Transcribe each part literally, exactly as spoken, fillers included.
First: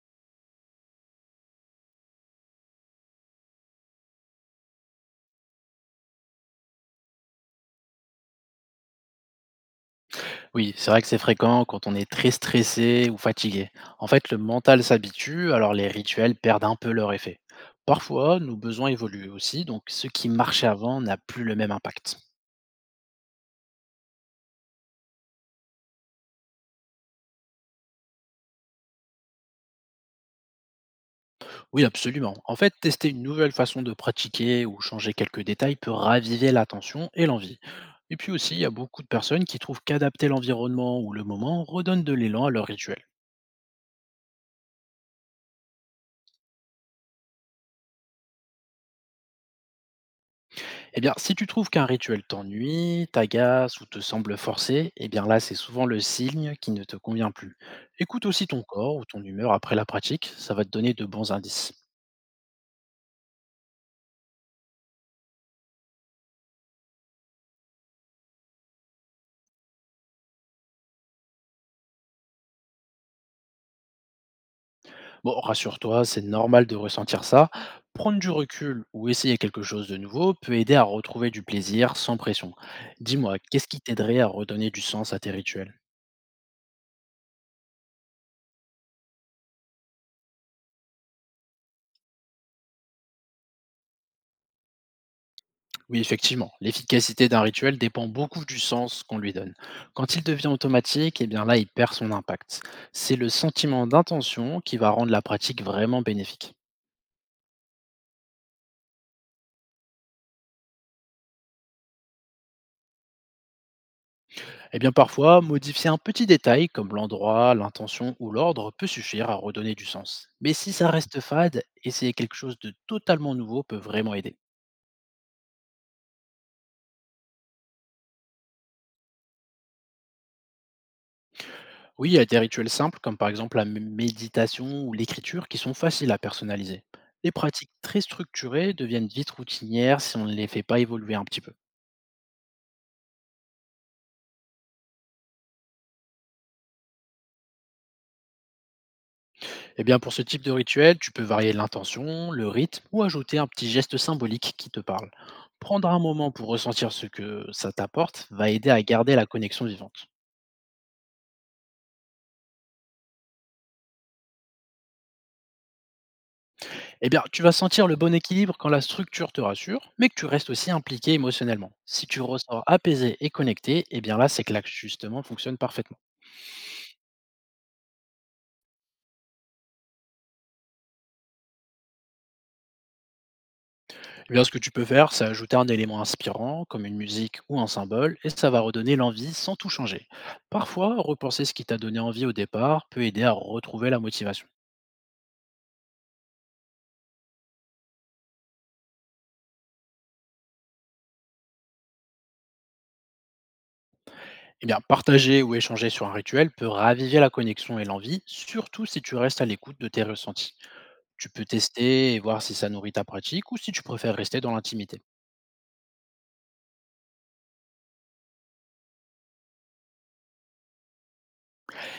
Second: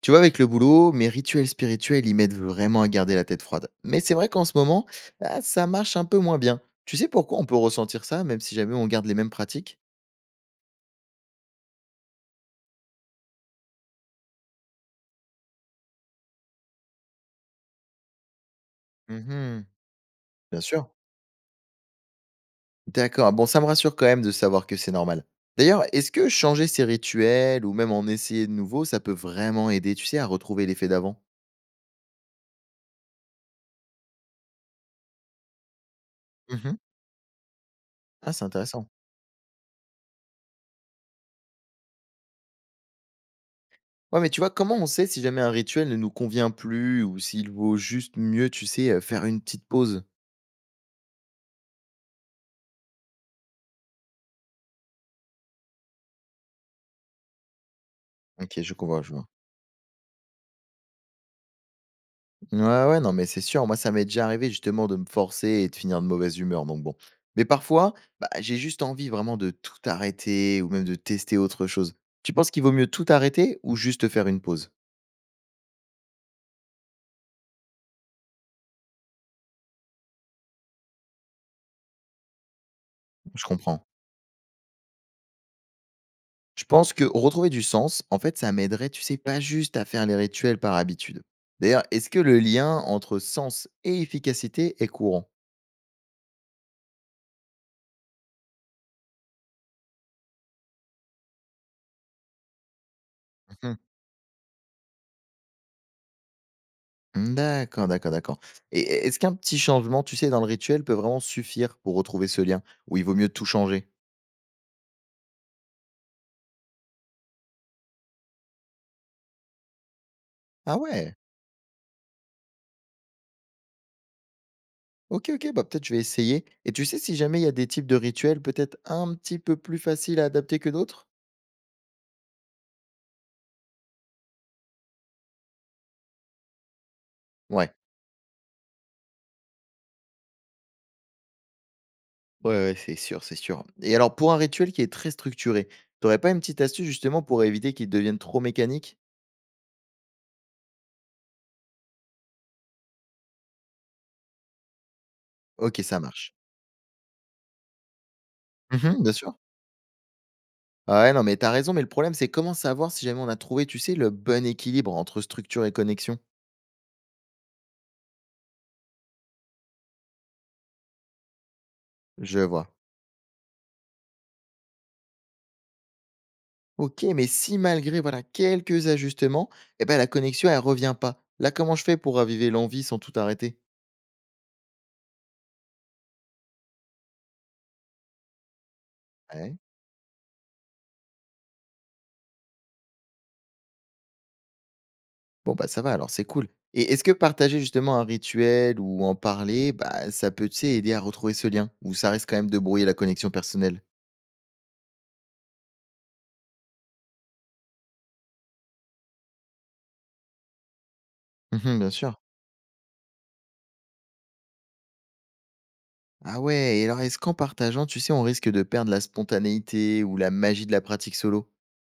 Tu vois, avec le boulot, mes rituels spirituels, ils m'aident vraiment à garder la tête froide. Mais c'est vrai qu'en ce moment, bah, ça marche un peu moins bien. Tu sais pourquoi on peut ressentir ça, même si jamais on garde les mêmes pratiques. Oui, c'est vrai que c'est fréquent quand on est très stressé ou fatigué. En fait, le mental s'habitue, alors les rituels perdent un peu leur effet. Parfois, nos besoins évoluent aussi, Mhm. donc ce qui Bien marchait sûr. avant n'a plus le même impact. D'accord, bon, ça me rassure quand même de savoir que c'est normal. D'ailleurs, est-ce que changer ses rituels ou même en essayer de nouveau, ça peut vraiment aider, tu sais, à retrouver l'effet d'avant? Oui, absolument. En fait, tester une nouvelle façon de pratiquer ou changer quelques détails peut raviver Mhm. l'attention et l'envie. Et puis Ah, c'est aussi, il y a intéressant. beaucoup de personnes qui trouvent qu'adapter l'environnement ou le moment redonne de l'élan à leur rituel. Ouais, mais tu vois, comment on sait si jamais un rituel ne nous convient plus ou s'il vaut juste mieux, tu sais, euh, faire une petite pause? Eh bien, si tu trouves qu'un rituel t'ennuie, t'agace ou te semble forcé, eh bien là, c'est souvent le signe qui ne te convient plus. Écoute aussi Ok, ton je corps comprends, ou je ton vois. humeur après la pratique, ça va te donner de bons indices. Ouais, ouais, non, mais c'est sûr. Moi, ça m'est déjà arrivé justement de me forcer et de finir de mauvaise humeur. Donc bon. Mais parfois, bah, j'ai juste envie vraiment de tout arrêter ou même de tester autre chose. Tu penses qu'il vaut mieux tout arrêter ou juste faire une pause? Bon, rassure-toi, c'est normal de ressentir ça. Prendre du recul ou essayer quelque chose de nouveau peut aider à retrouver du plaisir sans pression. Dis-moi, Je qu'est-ce qui comprends. t'aiderait à redonner du sens à tes rituels? Je pense que retrouver du sens, en fait, ça m'aiderait, tu sais, pas juste à faire les rituels par habitude. D'ailleurs, est-ce que le lien entre sens et efficacité est courant? Oui, effectivement, l'efficacité d'un rituel dépend beaucoup du sens qu'on lui donne. Quand il devient automatique, eh bien là, il perd son impact. C'est le Mhm. sentiment d'intention qui va rendre la pratique vraiment bénéfique. D'accord, d'accord, d'accord. Et est-ce qu'un petit changement, tu sais, dans le rituel peut vraiment suffire pour retrouver ce lien? Ou il vaut mieux tout changer? Eh bien parfois, modifier un petit détail comme l'endroit, l'intention ou l'ordre peut suffire à redonner du sens. Mais si Ah ça ouais! reste fade, essayer quelque chose de totalement nouveau peut vraiment aider. OK, OK, bah, peut-être je vais essayer et tu sais si jamais il y a des types de rituels peut-être un petit peu plus faciles à adapter que d'autres? Oui, il y a des rituels simples comme par exemple la mé- méditation ou l'écriture qui sont faciles à personnaliser. Les pratiques Ouais, très structurées deviennent vite routinières si on ne les fait pas évoluer un petit peu. ouais, ouais, c'est sûr, c'est sûr, et alors pour un rituel qui est très structuré, t'aurais pas une petite astuce justement pour éviter qu'il devienne trop mécanique? Et bien pour ce type de rituel, tu peux varier l'intention, le rythme ou ajouter un petit geste symbolique qui te parle. OK, Prendre un ça moment marche. pour ressentir ce que ça t'apporte va aider à Mmh, bien garder la sûr. connexion vivante. Ah ouais, non, mais t'as raison, mais le problème, c'est comment savoir si jamais on a trouvé, tu sais, le bon équilibre entre structure et connexion? Eh bien, tu vas sentir le bon équilibre quand la structure te rassure, mais que tu restes aussi impliqué émotionnellement. Si tu Je ressors vois. apaisé et connecté, eh bien là, c'est que l'axe justement fonctionne parfaitement. OK, mais si malgré, voilà, quelques ajustements, et ben la connexion, elle revient pas, là, comment je fais pour raviver l'envie sans tout arrêter? Eh bien, ce que tu peux faire, c'est ajouter un élément inspirant, comme une musique ou un symbole, et ça va redonner l'envie sans Ouais. tout changer. Parfois, repenser ce qui t'a donné envie au départ peut aider à retrouver la motivation. Bon, bah, ça va, alors c'est cool. Et est-ce que partager justement un rituel ou en parler, bah, ça peut, tu sais, aider à retrouver ce lien? Ou ça risque quand même de brouiller la connexion personnelle? Eh bien, partager ou échanger sur un rituel peut raviver la connexion et l'envie, surtout si tu restes à l'écoute de tes ressentis. Tu peux Mmh, bien tester sûr. et voir si ça nourrit ta pratique ou si tu préfères rester dans l'intimité. Ah ouais, et alors est-ce qu'en partageant, tu sais, on risque de perdre la spontanéité ou la magie de la pratique solo?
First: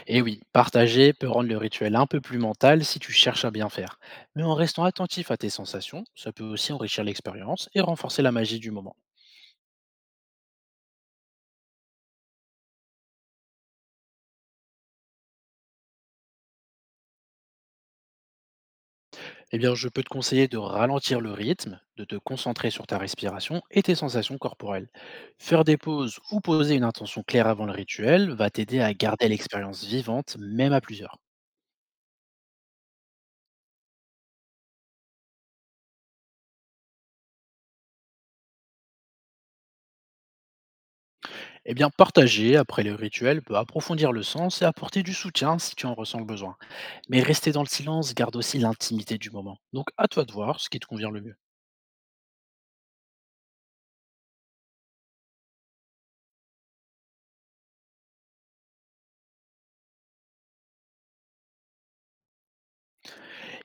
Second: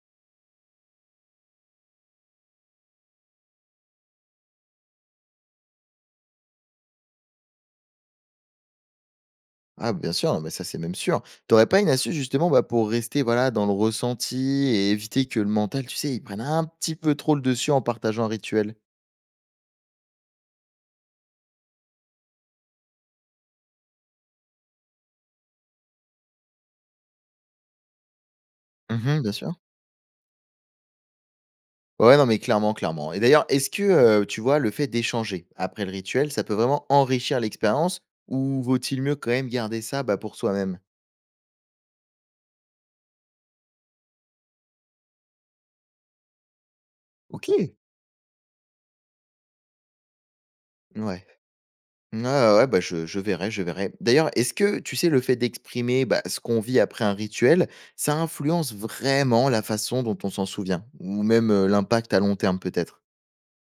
Et oui, partager peut rendre le rituel un peu plus mental si tu cherches à bien faire. Mais en restant attentif à tes sensations, ça peut aussi enrichir l'expérience et renforcer la magie du moment. Ah, bien sûr, non, mais ça, c'est même sûr. T'aurais pas une astuce justement, bah, pour rester, voilà, dans le ressenti et éviter que le mental, tu sais, il prenne un petit peu trop le dessus en partageant un rituel? Eh bien, je peux te conseiller de ralentir le rythme, de te concentrer sur ta respiration et tes sensations corporelles. Faire des pauses ou poser une intention claire avant le rituel va t'aider à Mmh, garder bien sûr. l'expérience vivante, même à plusieurs. Ouais, non, mais clairement, clairement. Et d'ailleurs, est-ce que, heu, tu vois, le fait d'échanger après le rituel, ça peut vraiment enrichir l'expérience ou vaut-il mieux quand même garder ça, bah, pour soi-même? Eh bien, partager après le rituel peut approfondir le sens et apporter du soutien si tu en ressens le besoin. Mais OK. rester dans le silence garde aussi l'intimité du moment. Donc, à toi de voir ce qui te convient le Ouais. mieux. Ouais, ouais, ouais, bah, je je verrai, je verrai. D'ailleurs, est-ce que, tu sais, le fait d'exprimer, bah, ce qu'on vit après un rituel, ça influence vraiment la façon dont on s'en souvient? Ou même, heu, l'impact à long terme peut-être?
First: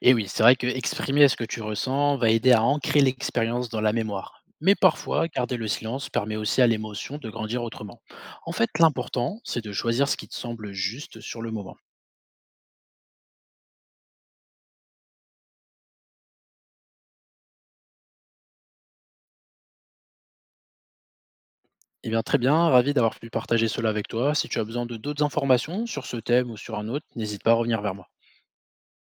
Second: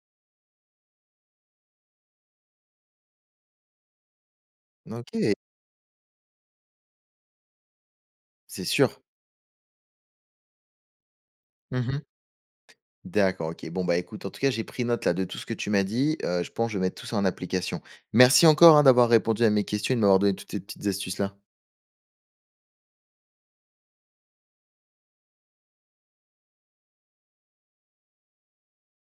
Et oui, c'est vrai que exprimer ce que tu ressens va aider à ancrer l'expérience dans la mémoire. Mais parfois, OK, garder le silence permet aussi à l'émotion de grandir autrement. En c'est fait, sûr. l'important, c'est de choisir ce qui te semble juste sur le moment. Mmh. D'accord, OK. Bon, bah, écoute, en tout cas, j'ai pris note là de tout ce que tu m'as dit. Heu, je pense que je vais mettre tout ça en application. Merci encore, hein, d'avoir répondu à mes questions et de m'avoir donné toutes ces petites astuces là. Eh bien, très bien, ravi d'avoir pu partager cela avec toi. Si tu as besoin de d'autres informations sur ce thème ou sur un autre, n'hésite pas à revenir vers moi.